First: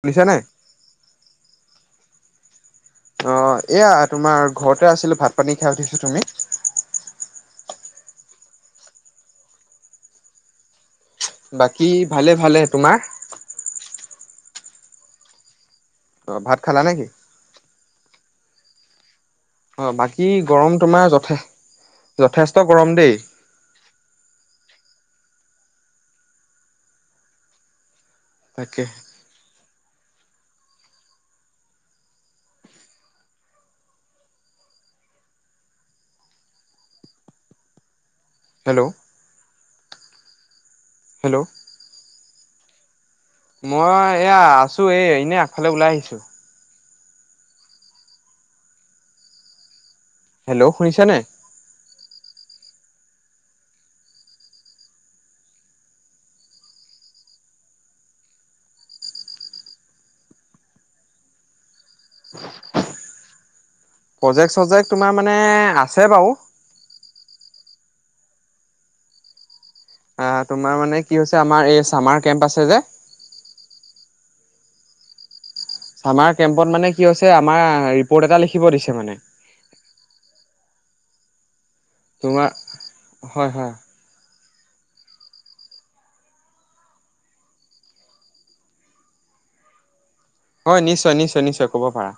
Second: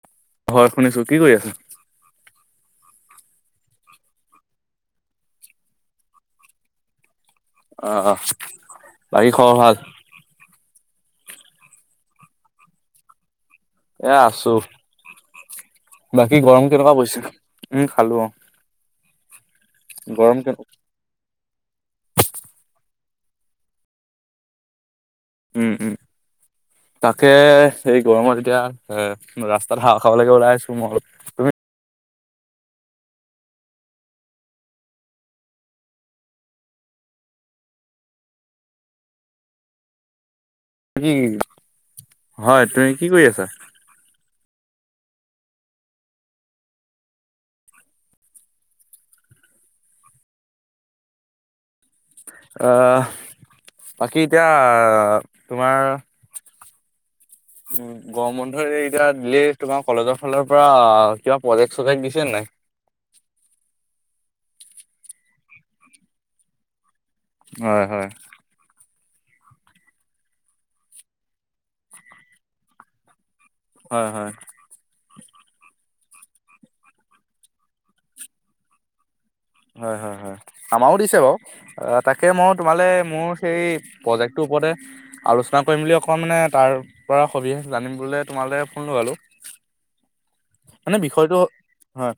শুনিছা নাই? হয় শুনিছো কি কৰি আছে? অ', এয়া তোমাৰ ঘৰতে আছিলো ভাত পানী খাই উঠিছো তুমি? অ', অ', বাকী খবৰ ভাল? বাকী ভালে ভালে তোমাৰ? এইয়া আছো। বাকী অ' ভাত গৰম খালা কেনেকুৱা নেকি? পৰিছো উম, খালো অ'। অঁ', বাকী গৰম তোমাৰ যথে যথেষ্ট গৰম দেই। উম, উম, তাকে এই গৰমত এতিয়া তাকে এ ৰাস্তাত হাহোৱা খাবলৈাকে ওলাই আহিছো মই তুমি হেল্ল'? হেল্ল' হয় তুমি কি কৰি আছা? মই এয়া আছো এই এনে আগফালে ওলাই আহিছো। হেল্ল' শুনিছা নে নাই? বাকী এতিয়া তোমাৰ উম। গৰম বন্ধ এতিয়া দিলে তোমাৰ কলেজৰ ফালৰ পৰা কিবা প্ৰজেক্ট চজেক্ট দিছে নে নাই? প্ৰজেক্ট চজেক্ট তোমাৰ মানে আছে বাৰু। হয় হয়। অ', তোমাৰ মানে কি হৈছে আমাৰ এই চামাৰ কেম্প আছে যে হয় হয়। চামাৰ কেম্পত মানে কি হৈছে আমাৰ ৰিপৰ্ট এটা লিখিব দিছে মানে। হয় হয় হয় আমাৰো দিছে বাৰু তাকে তোমাৰ মই তোমালে মোৰ হয় সেই হয় প্ৰজেক্টটোৰ ওপৰতে আলোচনা কৰিম বুলি অকণ মানে তাৰ পৰা সবিশেষ জানিম বোলে তোমালৈ ফোন লগালোঁ। হয় মানে নিশ্চয় বিষয়টো নিশ্চয় নিশ্চয় ক'ব পাৰা হয়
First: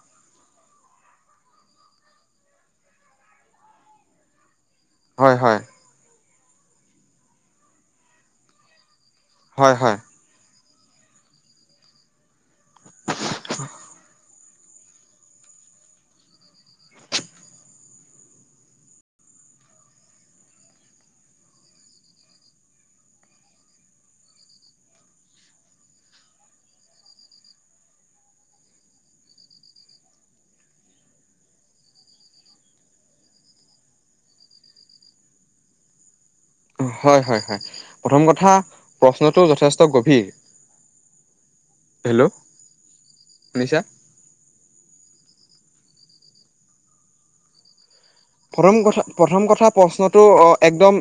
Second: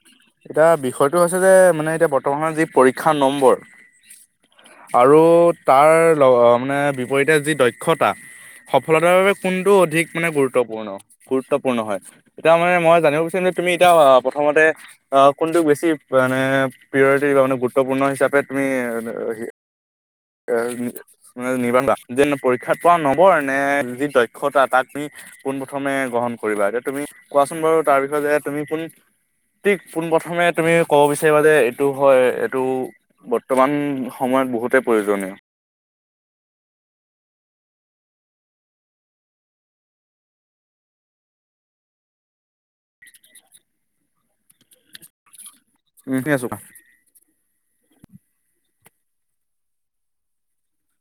এতিয়া বিষয়টো হৈছে যে মানে এতিয়া বৰ্তমানৰ যি পৰীক্ষা নম্বৰ আৰু হয় হয় তাৰ লগ মানে বিপৰীতে যি দক্ষতা সফলতাৰ বাবে কোনটো হয় হয় অধিক মানে গুৰুত্ব গুৰুত্বপূৰ্ণ গুৰুত্বপূৰ্ণ হয় এতিয়া মানে মই জানিব বিচাৰিম যে তুমি এতিয়া প্ৰথমতে অ', কোনটোক বেছি মানে প্ৰিয়ৰিটি বা মানে গুৰুত্বপূৰ্ণ হিচাপে তুমি এ নিৰ্বাহণ যে পৰীক্ষাত পৰা নম্বৰ নে যি দক্ষতা তাক তুমি পোন প্ৰ্থমে গ্ৰহণ কৰিবা এতিয়া তুমি কোৱাচোন বাৰু তাৰ বিষয়ে যে তুমি কোন ঠিক পোনপ্ৰথমে তুমি ক'ব বিচাৰিবা যে এইটো হয় এইটো বৰ্তমান সময়ত বহুতেই প্ৰয়োজনীয়। হয় হয় হয় প্ৰথম কথা প্ৰশ্নটো যথেষ্ট গভীৰ। হেল্ল' শুনিছা? ঠি আছঁ কা প্ৰথম কথা প্ৰথম কথা প্ৰশ্নটো একদম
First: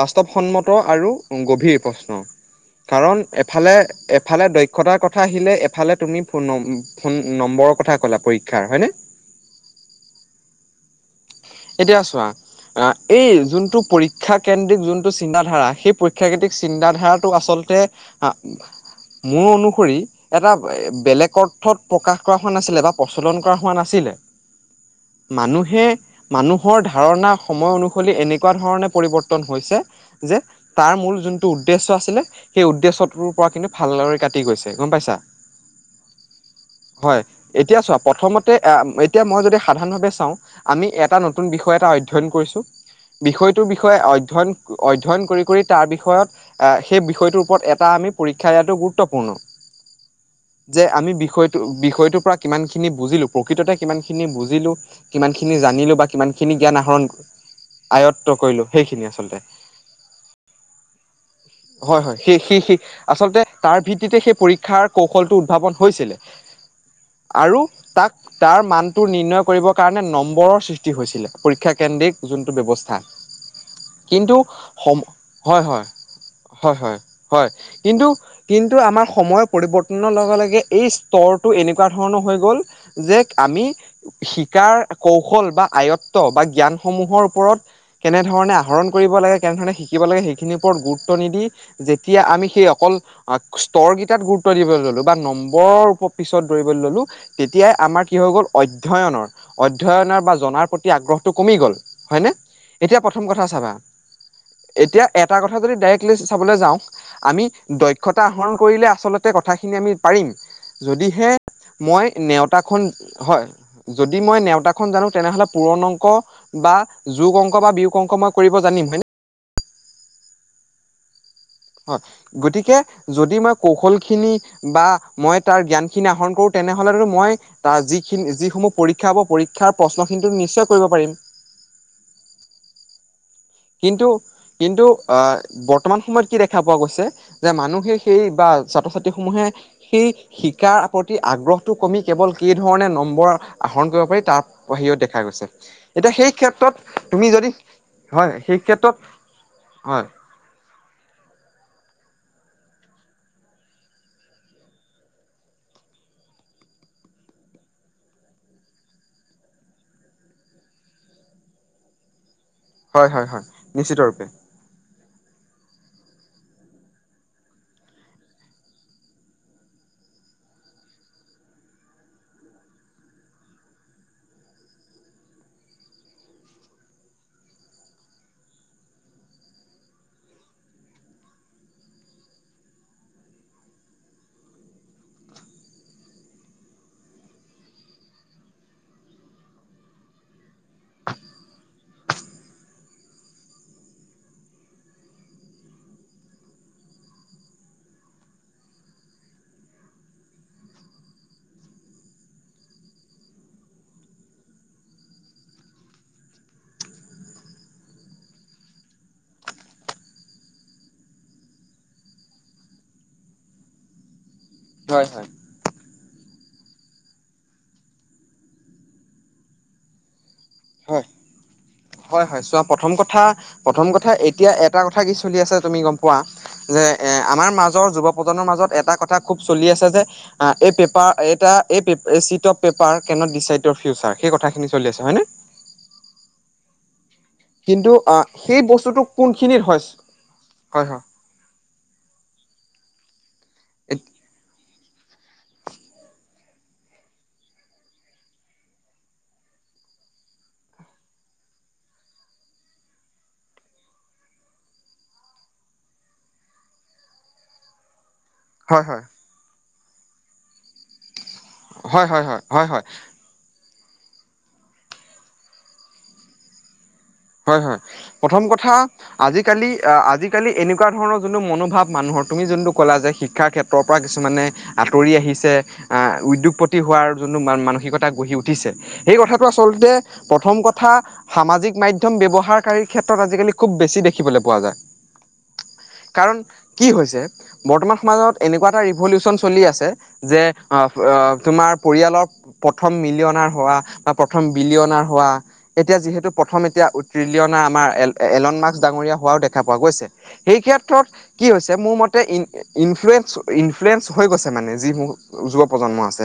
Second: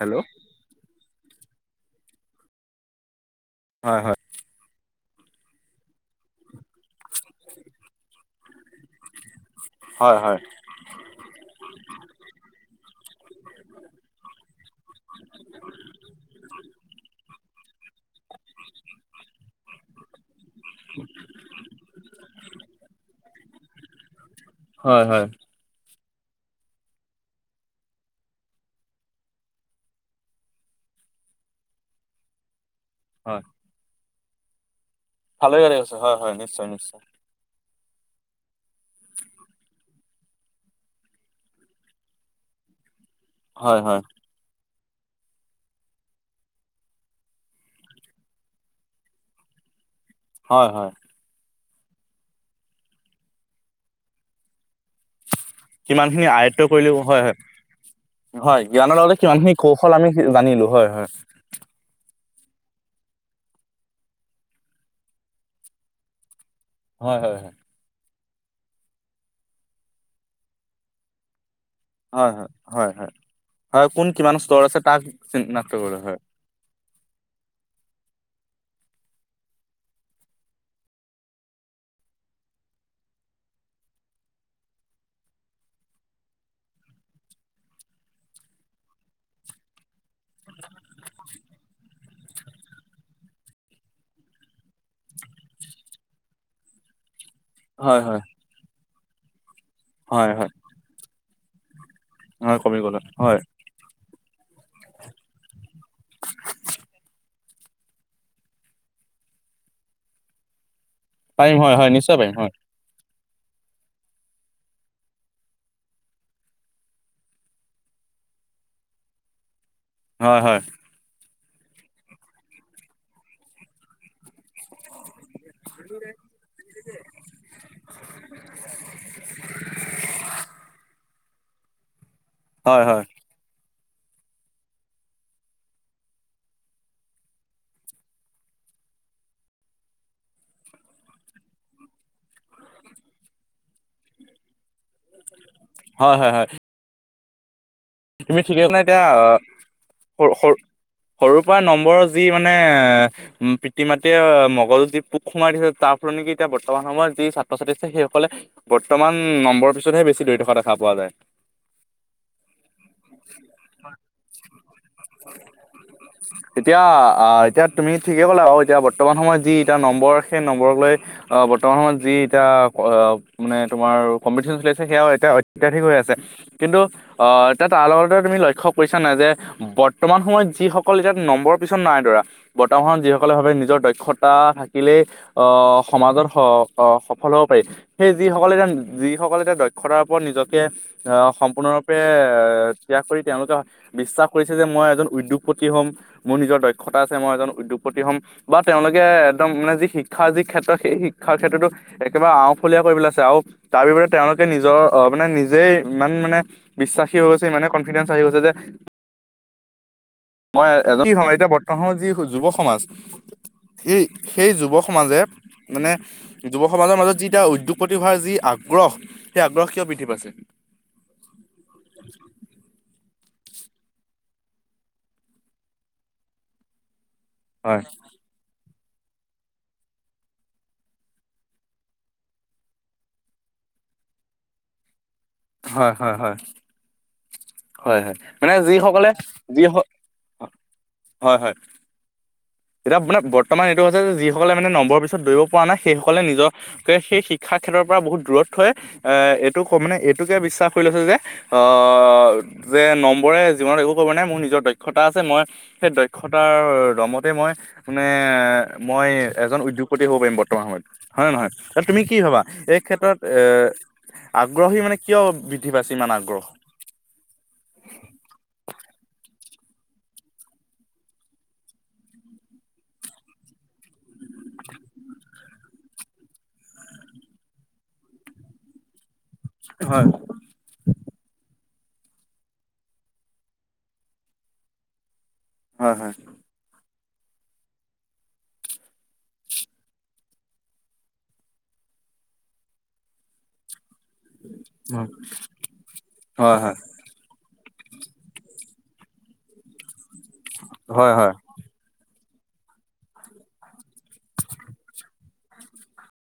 হেল্ল' আৰু গভীৰ প্ৰশ্ন কাৰণ এফালে হয় এফালে দক্ষতাৰ কথা আহিলে এফালে তুমি ফোন নম ফোন নম্বৰৰ কথা ক'লা পৰীক্ষাৰ হয়নে হয় হয় এতিয়া চোৱা এই যোনটো পৰীক্ষা কেন্দ্ৰিক যোনটো চিন্তাাধাৰা সেই পৰীক্ষাকেন্দ্ৰিক চিন্তাধাৰাত আচলতে মোৰ অনুসৰি এটা বেলেগ অৰ্থত প্ৰকাশ কৰা হোৱা নাছিলে বা প্ৰচলন কৰা হোৱা নাছিলে হয় হয় মানুহে মানুহৰ ধাৰণা সময় অনুসৰি এনেকুৱা ধৰণে পৰিৱৰ্তন হৈছে যে তাৰ মূল যোনটো উদ্দেশ্য আছিলে সেই উদ্দেশ্যত তোৰ পৰা কিন্তু ভালদৰে কাটি গৈছে গম পাইছা ভালে গাড়ী আছে হয় নিশ্চয় নিশ্চয় হয় এতিয়া চোৱা প্ৰথমতে এতিয়া মই যদি সাধাৰণভাৱে চাওঁ আমি এটা নতুন বিষয় এটা অধ্যয়ন কৰিছোঁ বিষয়টোৰ হয় বিষয়ে হয় অধ্যয়ন অধ্যয়ন কৰি কৰি তাৰ বিষয়ত আহ সেই বিষয়টোৰ ওপৰত এটা আমি পৰীক্ষা দিয়াটো গুৰুত্বপূৰ্ণ হয় যে হয় আমি বিষয়টো বিষয়টোৰ পৰা কিমান খিনি বুজিলো প্ৰকৃততে কিমান খিনি বুজিলো কিমান খিনি জানিলো বা ি কিমানখিনি আয়ত্ব জ্ঞান কৰিলেও আহৰণ হয় হয় আয়ত্ব হয় কৰিলো জ্ঞানৰ সেইখিনি লগতে আচলতে কিমানখিনি কৌশল আমি জানিলো হয় হয় হয় হয় সেই সি সি আচল্ততে তাৰ ভিত্তিতে সেই পৰীক্ষাৰ কৌশলটো উদ্ভাৱন হৈছিলে হয় হয় হয় আৰু তাক তাৰ মানটো নিৰ্ণয় কৰিবৰ কাৰণে নম্বৰৰৃষ্ট হৈছিলে পৰীক্ষা কেন্দ্ৰিক হয় যোনটো হয় হয় ব্যৱস্থা হয় হয় কোন কিন্তু কিমান স্তৰ আছে সম তাক চ হয় ন কৰে হয় হয় হয় হয় কিন্তু কিন্তু আমাৰ সময়ৰ পৰিৱৰ্তনৰ লগে লগে এই স্তৰটো এনেকুৱা ধৰণৰ হৈ গ'ল যে আমি শিকাৰ কৌশল বা আয়ত্ব বা জ্ঞানসমূহৰ ওপৰত কেনেধৰণে আহৰণ কৰিব লাগে কেনেধৰণে শিকিব লাগে সেইখিনিৰ ওপৰত গুৰুত্ব নিদি যেতিয়া আমি সেই অকল স্তৰকেইটাত গুৰুত্ব দিবলৈ ললো বা নম্বৰৰ পিছত দৌৰিবলৈ ললো তেতিয়াই হয় আমাৰ হয় কি হৈ গ'ল অধ্যয়নৰ অধ্যয়নৰ হয় বা হয় জনাৰ প্ৰতি আগ্ৰহটো কমি গ'ল হয়নে হয় কমি গ'ল এতিয়া হয় প্ৰথম হয় কথা চাবা এতিয়া এটা কথা যদি ডাইৰেক্টলি চাবলৈ যাওঁক আমি দক্ষতা আহৰণ কৰিলে আচলতে কথাখিনি আমি পাৰিম যদি পাৰিম হয় হয় মই নিশ্চয় পাৰিম হয়। নেওতা খ হয় যদি মই নেওতা খ জানো তেনেহ'লে পুৰণ অংক বা যোগ অংক বা বিয়োগ অংক মই কৰিব জানিম হয়নে হয় হয় হয় গতিকে যদি মই কৌশল খিনি বা মই তাৰ জ্ঞান খিনি আহৰণ কৰো তেনেহলেতো মই তাৰ যিখিনি যিসমূহ পৰীক্ষা হ'ব পৰীক্ষাৰ প্ৰশ্নখিনিটোম নিশ্চয় কৰিব পাৰিম হয় হয় কিন্তু কিন্তু আহ বৰ্তমান সময়ত কি দেখা পোৱা গৈছে যে মানুহে সেই বা ছাত্ৰ ছাত্ৰী সমূহে সেই শিকাৰ প্ৰতি আগ্ৰহটো কমি কেৱল কি ধৰণে নম্বৰ আহৰণ কৰিব পাৰি তাৰ বাহিৰত দেখা গৈছে হয় এতিয়া হয় সেই হয় ক্ষেত্ৰত তুমি যদি হয় তুমি সেই ঠিকেই না ক্ষেত্ৰত এতিয়া হয় সৰু সৰুৰ পৰা নম্বৰৰ যি মানে এ উ পিতৃ মাতৃয়ে মগলৰ যি পোক সোমাই দিছে তাৰ ফলত নেকি এতিয়া বৰ্তমান সময়ত যি ছাত্ৰ ছাত্ৰী আছে সেই সকলে বৰ্তমান নম্বৰৰ পিছতহে বেছি ধৰি থকা দেখা পোৱা যায় হয় হয় হয় নিশ্চিত ৰূপে [inaudible] এতিয়া এতিয়া তুমি ঠিকেই ক'লো বাৰু এতিয়া বৰ্তমান সময়ত যি এতিয়া নম্বৰ সেই নম্বৰক লৈ আহ বৰ্তমান সময়ত যি এতিয়া মানে তোমাৰ কম্পিটিশ্যন চলি আছে সেয়াও এতিয়া অত্যাধিক হৈ আছে কিন্তু অ এতিয়া তাৰ লগতে তুমি লক্ষ্য কৰিছা নে যে বৰ্তমান সময়ত যিসকল এতিয়া নম্বৰৰ পিছত নাই ধৰা বৰ্তমানত যিসকললে ভাৱে নিজৰ দক্ষতা থাকিলেই আহ সমাজৰ সফল হ'ব পাৰি সেই যিসকলেতি যিসকলে এতিয়া দক্ষতাৰ ওপৰত নিজকে আহ সম্পূৰ্ণৰূপে এ ত্যাগ কৰি তেওঁলোকে বিশ্বাস কৰিছে যে মই এজন উদ্যোগপতি হ'ম মোৰ নিজৰ দক্ষতা আছে মই এজন উদ্যোগপতি হ'ম। বা তেওঁলোকে একদম মানে যি শিক্ষাৰ যি ক্ষেত্ৰত সেই শিক্ষাৰ ক্ষেত্ৰতো একেবাৰে আওফলীয়া কৰিব পেলাই আছে আৰু। তাৰ বিপৰতে তেওঁলোকে নিজৰ আহ মানে নিজেই ইমান মানে বিশ্বাস সী হৈ গৈছে ইমানে কনফিডেন্ঞ্চ আহি গৈছে যে মই এজন সম এতিয়া বৰ্তমানৰ যি যুৱ সমাজ। সেই সেই যুৱ হয় সমাজে হয় মানে যুৱ সমাজৰ মাজত যিতিয়া উদ্যোগপতি হোৱাৰ যি আগ্ৰহ সেই আগ্ৰহ কিয় বৃদ্ধি পাইছে? হয় হয় হয় চোৱা প্ৰথম কথা প্ৰথম কথা এতিয়া এটা কথা কি চলি আছে তুমি গম পোৱা যে এ আমাৰ হয় মাজৰ যুৱ প্ৰজন্মৰ মাজত এটা কথা খুব চলি আছে যে এইে পেপাৰ এই পে- এই seat of paper can't decide your future সেই কথাখিনি চলি আছে হয়নে? হয়, হয়, হয়। কিন্তু হয়, হয় আহ মানে সেই বস্তুটো যিসকলে কোনখিনিত যি হয় হয়, হয়। এতিয়া মানে বৰ্তমান এইটো হৈছে যে যিসকলে মানে নম্বৰ পিছত দৌৰিব পৰা নাই সেইসকলে নিজৰ সেই শিক্ষা ক্ষেত্ৰৰ পৰা বহুত দূৰত থৈ আহ এইটো মানে এইটোকে বিশ্বাস কৰি লৈছে যে আহ যে নম্বৰে জীৱনত একো ক'ব নাই মোৰ নিজৰ দক্ষতা আছে মই সেই দক্ষতাৰ দম মই মানে হয় হয় মই এজন উদ্যোগপতি হ'ব পাৰিম বৰ্তমান সময়ত হয় নে নহয়? হয় তুমি হয় হয় কি হয় ভবা হয় হয় এই হয় ক্ষেত্ৰত এ আগ্ৰহী মানে কিয় বৃদ্ধি পাইছে ইমান আগ্ৰহ? হয়, হয় প্ৰথম কথা আজিকালি আজিকালি এনেকুৱা ধৰণৰ যোনটো মনোভাৱ মানুহৰ তুমি যোনটো ক'লা যে শিক্ষাৰ ক্ষেত্ৰৰ পৰা কিছু কিছুমানে আঁতৰি আহিছে আহ উদ্যোগপতি হোৱাৰ যোনটো ম মানসিকতা গঢ়ি উঠি। উঠিছে সেই কথাটো আচলতে হয় প্ৰথম কথা সামাজিক মাধম্য মম ব্যৱহাৰকাৰীৰ ক্ষেত্ৰত আজিকালি খুব বেছি দেখিবলৈ পোৱা যায়। হয় হয় কাৰণ কি হৈছে! বৰ্তমান সমাজত এনেকুৱা এটা ৰিভলিউচন চলি আছে যে তোমাৰ পৰিয়ালৰ প্ৰথম মিলিয়নাৰ হোৱা বা প্ৰথম বিলিয়নাৰ হোৱা এতিয়া যিহেতু হয় প্ৰথম হয় উত্ত্ৰিলিয়না আমাৰ এ এলনমাৰ্কস ডাঙৰীয়া হোৱাও দেখা পোৱা গৈছে। সেই হয় ক্ষেত্ৰত হয় হয় কি হৈছে মোৰ মতে ই ইনফ্লয়েন্ঞ্চ ইনফ্লয়েন্ঞ্চ হৈ গৈছে মানে যিসমহ যুৱ প্ৰজন্ম আছে।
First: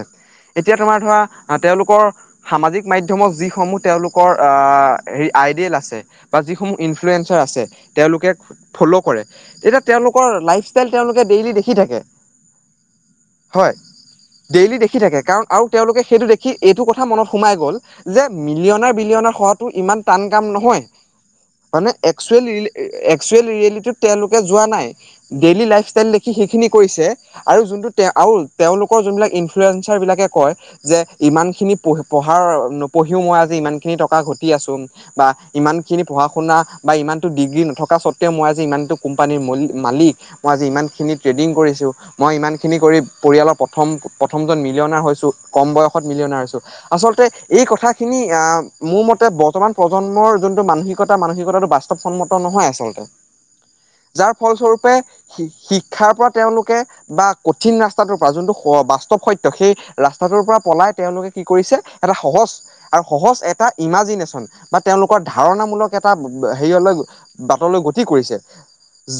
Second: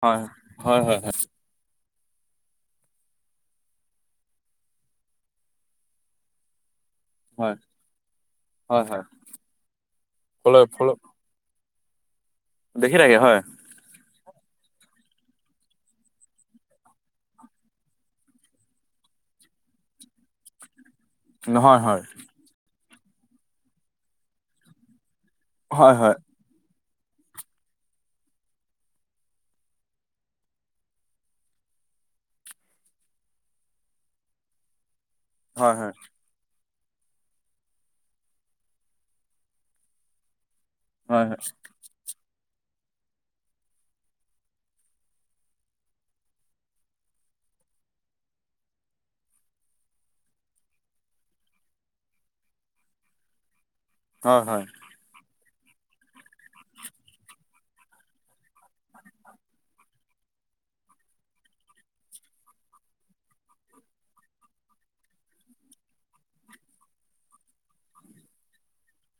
এতিয়া হয় হয় হয় হয় তোমাৰ ধৰা আহ তেওঁলোকৰ সামাজিক মাধ্যমৰ যিসমূহ তেওঁলোকৰ আহ হেৰি আইডিয়েল আছে বা যিসমূহ ইনফ্লুৱেঞ্চাৰ হয় আছে তেওঁলোকে হয় ফ'ল' হয় কৰে তেতিয়া তেওঁলোকৰ ফল ফল লাইফষ্টাইল তেওঁলোকে ডেইলি দেখি থাকে। দেখি থাকে হয়। হয়, ডেইলি দেখি থাকে কাৰণ আৰু তেওঁলোকে সেইটো দেখি এইটো কথা মনত সোমাই গ'ল। যে মিলিয়নৰ বিলিয়নৰ হোৱা ইমান টান কাম নহয় নহয় মানে হয় একচুৱেল ৰিয়েলিটি তেওঁলোকে যোৱা নাই ডেইলি লাইফ হয় ষ্টাইল হয় দেখি সেইখিনি কৰিছে। আৰু যোনটো আৰু তেওঁলোকৰ যোন বিলাক ইনফ্লুৱেঞ্চাৰ বিলাকে কয় যে ইমান খিনি পঢ়াৰ নপঢ়িও, মই আজি ইমান খিনি টকা ঘটি আছোঁ বা হয় ইমানখিনি পঢ়া শুনা বা ইমানটো ডিগ্ৰী নথকা স্বত্বেও, মই আজি ইমানটো কোম্পানীৰ মালিক, মই আজি ইমান খিনি হয় হয় ট্ৰেডিং কৰিছোঁ মই ইমানখিনি কৰি পৰিয়ালৰ প্ৰথম প্ৰথমজন মিলিঅনাৰ হৈছোঁ কম বয়সত মিলিঅনাৰ হৈছোঁ আচলতে এই কথাখিনি আ, মোৰ মতে বৰ্তমান প্ৰজন্মৰ যোনটো মানসিকতা মানসিকতাটো বাস্তৱ সন্মত নহয় আচলতে। হয় যাৰ হয় হয় ফলস্বৰূপে শিক্ষাৰ পৰা তেওঁলোকে বা কঠিন ৰাস্তাটোৰ পৰা যোনটো বাস্তৱ সত্য, সেই ৰাস্তাটোৰ পৰা পলাই তেওঁলোকে কি কৰিছে এটা সহজ আৰু সহজ এটা ইমাজিনেশ্যন বা তেওঁলোকৰ ধাৰণামূলক এটা হেৰিয়লৈ বাটলৈ গতি কৰিছে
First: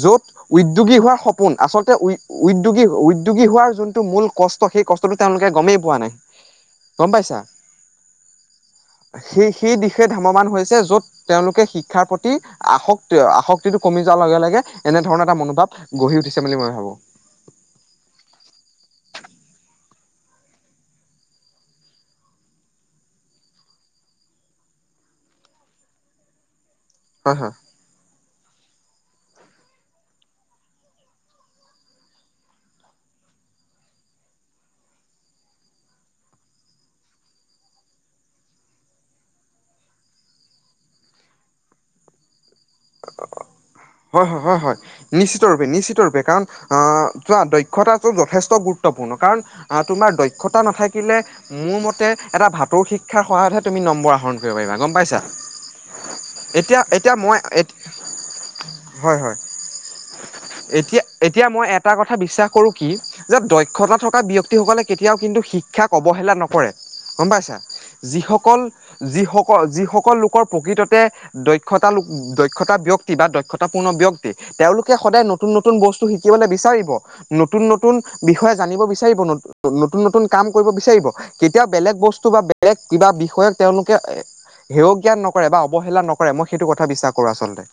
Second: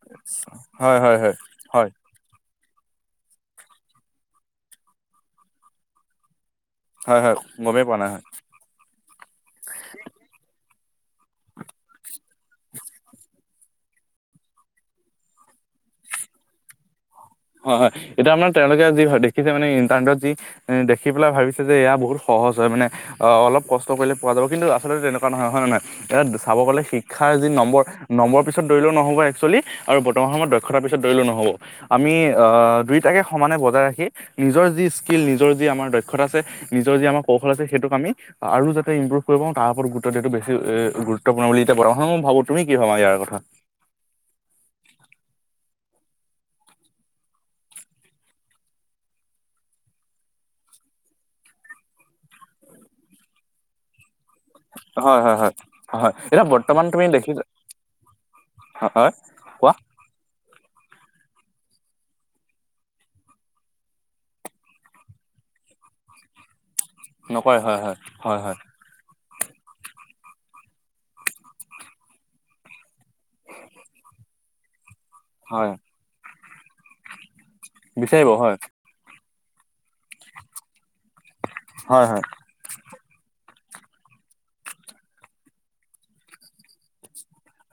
য'ত উদ্যোগী হয় হোৱাৰ হয় সপোন হয় আচলতে উ উদ্যোগী - উদ্যোগী হোৱাৰ যোনটো মূল কষ্ট, সেই কষ্টটো তেওঁলোকে গমেই পোৱা নাই। গম হয়, হয়, পাইছা গমেই পোৱা নাই হয়। সেই সেই দিশে ধাম মান হৈছে য'ত তেওঁলোকে শিক্ষাৰ প্ৰতি আসক্তি আসক্তিটো কমি যোৱাৰ লগে লগে এনেধৰণৰ এটা মনোভাৱ গঢ়ি উঠিছে বুলি মই ভাবো। হয়, হয়, এতিয়া আপোনাৰ তেওঁলোকে যি হয় দেখিছে মানে ইণ্টাৰনেটত যি দেখি পেলাই ভাবিছে যে এয়া বহুত সহজ হয় মানে অ, অলপ কষ্ট কৰিলে পোৱা যাব, কিন্তু আচলতে তেনেকুৱা নহয় হয় নহয়, চাব গ'লে শিক শিক্ষাৰ হয় যি হয় নম্বৰ নম্বৰ পিছত দৌৰিলেও নহব একচুৱেলি আৰু বৰ্তমান সময়ত দক্ষতাৰ পিছত দৌৰিলেও নহব আমি আ, দুয়োটাকে সমানে বজাই ৰাখি নিজৰ যি স্কিল নিজৰ যি আমাৰ দক্ষতা আছে নিজৰ যি আমাৰ কৌশল আছে সেইটোক আমি আৰু যাতে ইম্প্ৰভ কৰিব, তাৰ ওৰত গুৰুত্ব দাটো বেছি এ গুৰুত্বপূৰ্ণ বুলি এতিয়া [unintelligible] মই ভাবো, তুমি কি ভাবা ইয়াৰ কথা? হয়, হয়, হয়, হয়, নিশ্চিত ৰূপে নিশ্চিত ৰূপে কাৰণ আ, চোৱা দক্ষতাটো যথেষ্ট গুৰুত্বপূৰ্ণ কাৰণ আ, তোমাৰ দক্ষতা নাথাকিলে মোৰ মতে এটা ভাতৌ শিক্ষাৰ সহায়তহে তুমি নম্বৰ আহৰণ কৰিব পাৰিবা। গম হয় পাইছা, হয় হয় হয় এতিয়া বৰ্তমান তুমি এতিয়া মই দেখিছা এ হয়, হয়, এতিয়া এতিয়া মই এটা কথা বিশ্বাস কৰোঁ কি যে দক্ষতা থকা ব্যাক্তি সকলে কেতিয়াও কিন্তু শিক্ষাক অৱহেলা নকৰে। গম পাইছা নকৰে হয় হয় হয় হয় যিসকল যিসকল যিসকল লোকৰ প্ৰকৃততে দক্ষতা লোক দক্ষতা ব্যক্তি বা দক্ষা গুৰত্বপূৰ্ণ ব্যক্তি, তেওঁলোকে সদায় নতুন হয় নতুন বস্তু শিকিবলৈ বিচাৰিব। নতুন নতুন বিচাৰিব হয় বিষয়ে জানিব বিচাৰিব, ন' নতুন নতুন কাম কৰিব বিচাৰিব। কেতিয়া বেলেগ হয় হয় বস্তু বা বেলেগ কিবা বিষয়ক তেওঁলোকে এ হেৰক জ্ঞান নকৰে বা অৱহেলা নকৰে, মই সেইটো কথা বিশ্বাস কৰোঁ আচলতে।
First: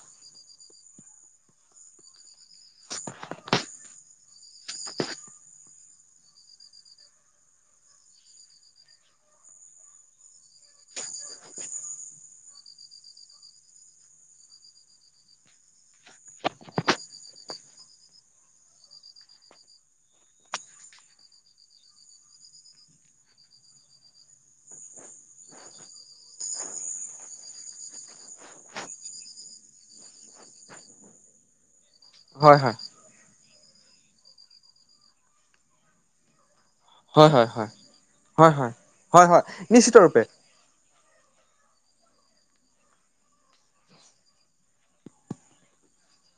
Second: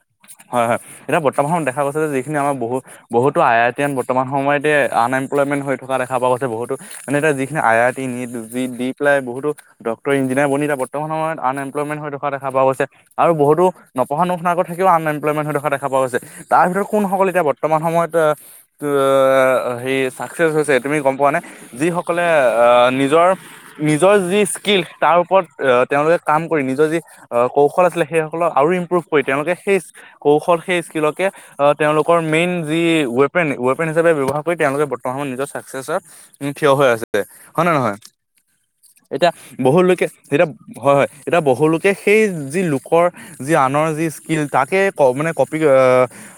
হয়, হয়, এতিয়া বৰ্তমানত দেখা গৈছে যে যিখিনি আমাৰ বহুত বহুতো আই আই টি এন বৰ্তমান সময়ত আন এমপ্লয়মেট হয় থকা দেখা পোৱা গৈছে বহুতো, এনে এতিয়া যিখিনি আই আই টি, নিট যি দি পেলাই বহুতো ডক্টৰ ইঞ্জিনিয়াৰ বনি যাব, বৰ্তমান সময়ত আনএমপ্লমণ্ট হৈ থখা দেখা পোৱা গৈছে, আৰু বহুতো নপঢ়া নুশুনা আগত থাকিও আন এমপ্লয়মেট হৈ থকা দেখা পোৱা গৈছে, তাৰ ভিতৰত কোনসকল এতিয়া বৰ্তমান সময়ত হেৰি ছাকচেছ হৈছে তুমি গম পোৱা নে, যিসকলে নিজৰ নিজৰ যি স্কিল তাৰ ওপৰত আ, তেওঁলোকে কাম কৰি নিজৰ যি আ, কৌশল আছিলে সেই সকলক আৰু ইম্প্ৰুভ কৰি তেওঁলোকে সেই কৌশল সেই স্কিলকে তেওঁলোকৰ মেইন হয় হয় যি ৱেব ৱেপেন ৱেপেন হিচাপ ব্যৱহাৰ কৰি তেওঁলোকে বৰ্তমানত সময়ত নিজৰ চাকচেছৰ থিয় হৈ আছে। হয় নহয় হয় হয় হয় এতিয়া হয় বহু নিশ্চিত লোকে ৰূপে এতিয়া হয়, হয় এতিয়া বহুলোকে সেই যি লোকৰ যি আনৰ যি কি তাকে মানে কপি অ'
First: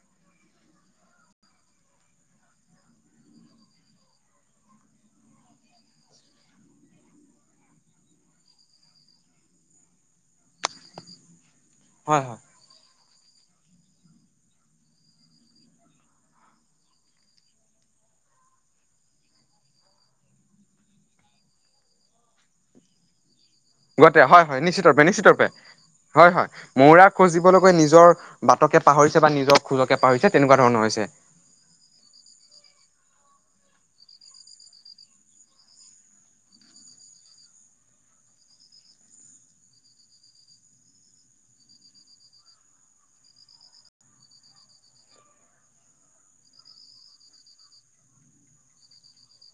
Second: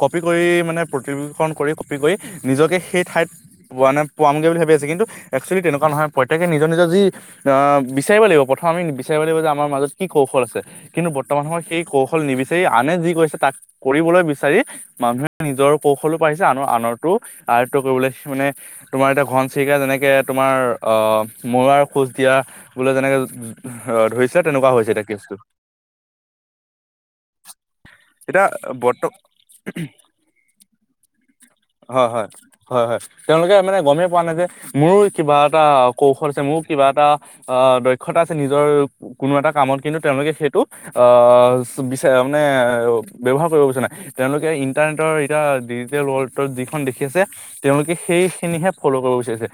কপি কৰি মানে প্ৰতিকৰণ কৰি কপি কৰি নিজকে সেই ঠাইত পোৱা নাই পোৱামগৈ বুলি ভাবি আছে কিন্তু একচসুৱেলি তেনেকুৱা নহয় প্ৰত্যেকে নিজৰ নিজৰ যি আহ বিচাৰিব লাগিব প্ৰথম আমি বিচাৰিব লাগিব যে আমাৰ মাজত কি কৌশল আছে কিন্তু বৰ্তমান সময়ত সেই কৌশল হয় হয় নিবিচাৰি আনে যি কৈছে তাক কৰিবলৈ বিচাৰি মানুহে নিজৰ কৌশলো পাৰিছে আনৰ আনৰতটো আয়ত্ব কৰিবলৈ মানে তোমাৰ এতিয়া ঘন চিৰিকাই যেনেকে তোমাৰ মৰাৰ খোজ দিয়া বোলে যেনেকে গতে ধৰিছিলে হয়, হয় তেনেকুৱা নিশ্চিত হৈছে ৰূপে, এতিয়া নিশ্চিত কেছটো। ৰূপে হয় হয় মৌৰা খোজ দিবলৈকৈ নিজৰ এতিয়া বাটকে বৰ্ত পাহৰিছে বা নিজৰ খোজকে পাহৰিছে তেনেকুৱা ধৰণৰ হৈছে হয়, হয়। হয়, হয় তেওঁলোকে মানে গমেই পোৱা নাই যে মোৰো কিবা এটা কৌশল আছে মোৰ কিবা এটা অ', দক্ষতা আছে নিজৰ কোনো এটা কামত কিন্তু তেওঁলোকে সেইটো বিচাৰে মানে ব্যৱহাৰ কৰিব বিচৰা নাই। তেওঁলোকে ইণ্টাৰনেটৰ এতিয়া ডিজিটেল ৱৰ্ল্ডত যিখন দেখি আছে তেওঁলোকে সেইখিনিহে ফল' কৰিব বিচাৰিছে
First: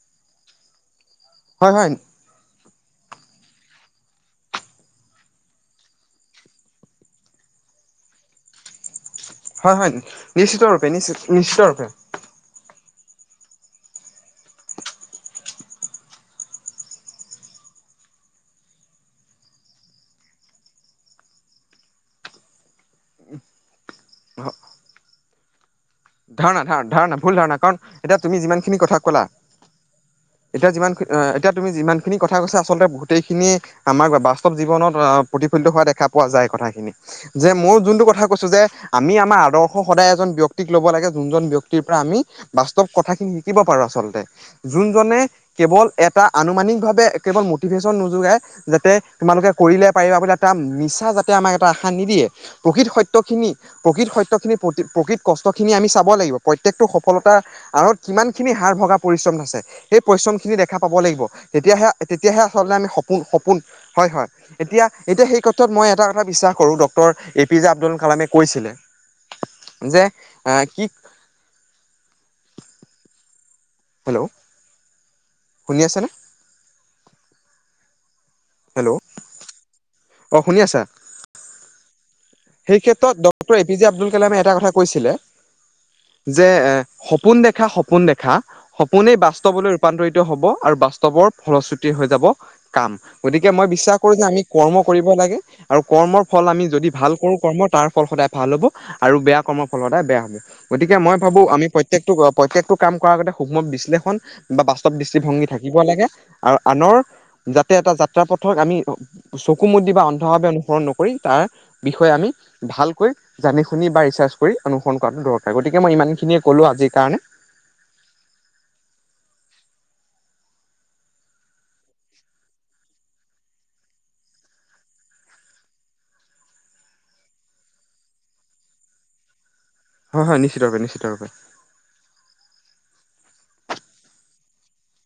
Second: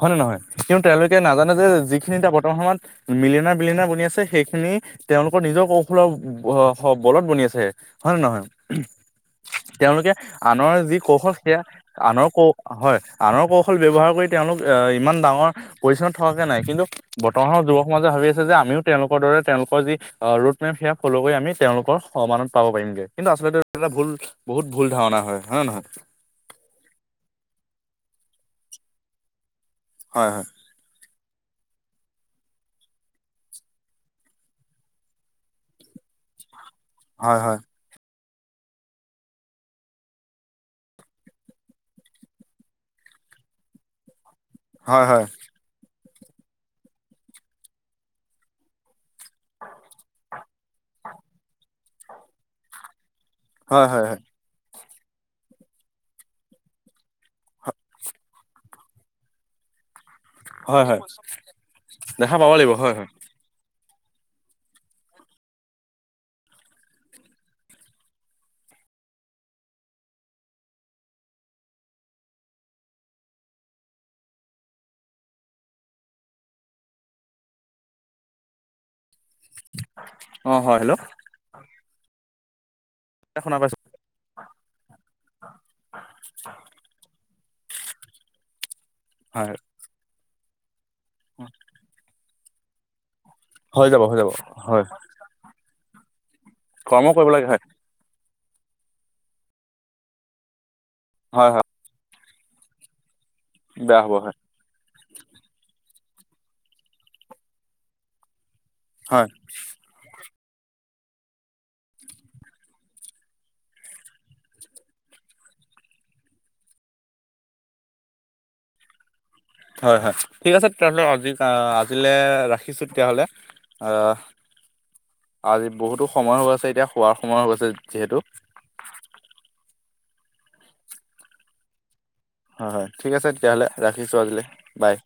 হয় নে নহয়। কিন্তু তেওঁলোকে নাজানে যে হয় হয় যিখিনি এটা বৰ্তমান সময়ত মিলিনাৰ বিলিনাৰ বনি আছে সেইখিনি তেওঁলোকৰ নিজৰ ক ফুলৰ বলত বনি আছে হয় নে নহয়। হয় হয় তেওঁলোকে নিশ্চিত আনৰ ৰূপে যি নিশ্চিত কৌশল সেয়া নিশ্চিত ৰূপে আনৰ কৌশ হয় আনৰ কৌশল ব্যৱহাৰ কৰি তেওঁলোক ইমান ডাঙৰ পজিচনত থকাকে নাই কিন্তু বৰ্তমানৰ যুৱক সমাজে ভাবি আছে যে আমিও তেওঁলোকৰ দৰে তেওঁলোকৰ যি ৰোট সেয়া ফল' কৰি আমি তেওঁলোকৰ সমানত পাব পাৰিমগে কিন্তু আচলতে এটা ভুল বহুত ভুল ধাৰণা হয় নে নহয়। ধাৰণা ধাৰণা ধাৰণা ভুল ধাৰণা কাৰণ এতিয়া তুমি যিমানখিনি কথা ক'লা হয়, হয়। এতিয়া যিমানখিনি এতিয়া তুমি যিমানখিনি কথা কৈা আচলতে গোটেইখিনিয়ে আমাৰ বাস্তৱ জীৱনত প্ৰতিফলিত হোৱা দেখা পোৱা যায় কথাখিনি হয় হয় যে মোৰ যোনটো কথা কৈছো যে আমি আমাৰ আদৰ্শ সদায় এজন ব্যক্তি ল'ব লাগে যোনজন ব্যয়ক্তিৰ পৰা আমি বাস্তৱ কথা খিনি শিকিব পাৰো আচলতে হয় যোনজনে হয় কেৱল এটা আনুমানিকভাৱে কেৱল মটিভেশ্বন নোযোগাই যাতে তোমালোকে কৰিলে পাৰিবা বোলে এটা মিছা যাতে আমাক এটা আশা নিদিয়ে প্ৰকৃত সত্যখিনি হয় হয় হয় প্ৰকৃত সত্যখিনি প্ৰকৃত কষ্টখিনি আমি চাব লাগিব প্ৰত্যেকটো সফলতা আঁৰত কিমান খিনি হাৰ ভগা পৰিশ্ৰম আছে সেই পৰিশ্ৰম খিনি দেখা হয় হয় হয় পাব হয় লাগিব তেতিয়াহে, দেখা তেতিয়াহে পাব লাগিব আচলতে আমি হয় হয় সপোন সপোন হয় হয় এতিয়া এতিয়া সেই ক্ষেত্ৰত মই এটা কথা বিশ্বাস কৰো doctor A P J Abdul কালামে কৈছিলে যে আহ কি হেল্লো'। শুনি আছানে। হেল্ল' শুনি অ', হয় আছা হেল্লো'। সেই ক্ষেত্ৰত ডক্টৰ শুনা এ প পাইছো জে আদুল কালামে এটা কথা কৈছিলে যে সপোন দেখা, সপোন দেখা সপোনে হয় বাস্তৱলৈ ৰূপান্তৰিত হ'ব আৰু বাস্তৱৰ ফলশ্ৰুতি হৈ যাব কাম গতিকে মই হৈ বিশ্বাস যাব হৈ কৰো যে যাব আমি কৰ্ম হয় কৰিব লাগে আৰু কৰ্মৰ ফল আমি যদি কৰ্ম ভাল কৰিব কৰো লাগে কৰ্ম হয় ফল সদায় ভাল হ'ব আৰু বেয়া কৰ্মৰ ফল সদায় বেয়া হ'ব গতিকে মই ভাবো হয় হয় আমি প্ৰত্যেকটো প্ৰত্যেকটো কাম কৰা আগতে সুক্ষ্ম বেয়া হ'ব বিশ্লেষণ হয় বা বাস্তৱ দৃষ্টিভংগী থাকিব লাগে আৰু আনৰ যাতে এটা যাত্ৰা পথক আমি হয় চকু মুদি বা অন্ধভাৱে অনুসৰণ নকৰি তাৰ বিষয়ে আমি ভালকৈ জানি শুনি বা ৰিচাৰ্চ কৰি অনুসৰণ কৰাটো দৰকাৰ, গতিকে মই ইমানখিনিয়ে ক'লো আজিৰ কাৰণে। হয় হয়, ঠিক আছে তেতিয়াহ'লে আজি আজিলৈ ৰাখিছো তেতিয়াহ'লে। আহ, আজি বহুতো সময় হৈ আছে এতিয়া শোৱাৰ সময় হৈ আছে যিহেতু। হয় হয় নিশ্চিতভাবে নিশ্চিতভাবে। হয় হয় ঠিক আছে তেতিয়াহ'লে ৰাখিছোঁ আজিলৈ, বাই।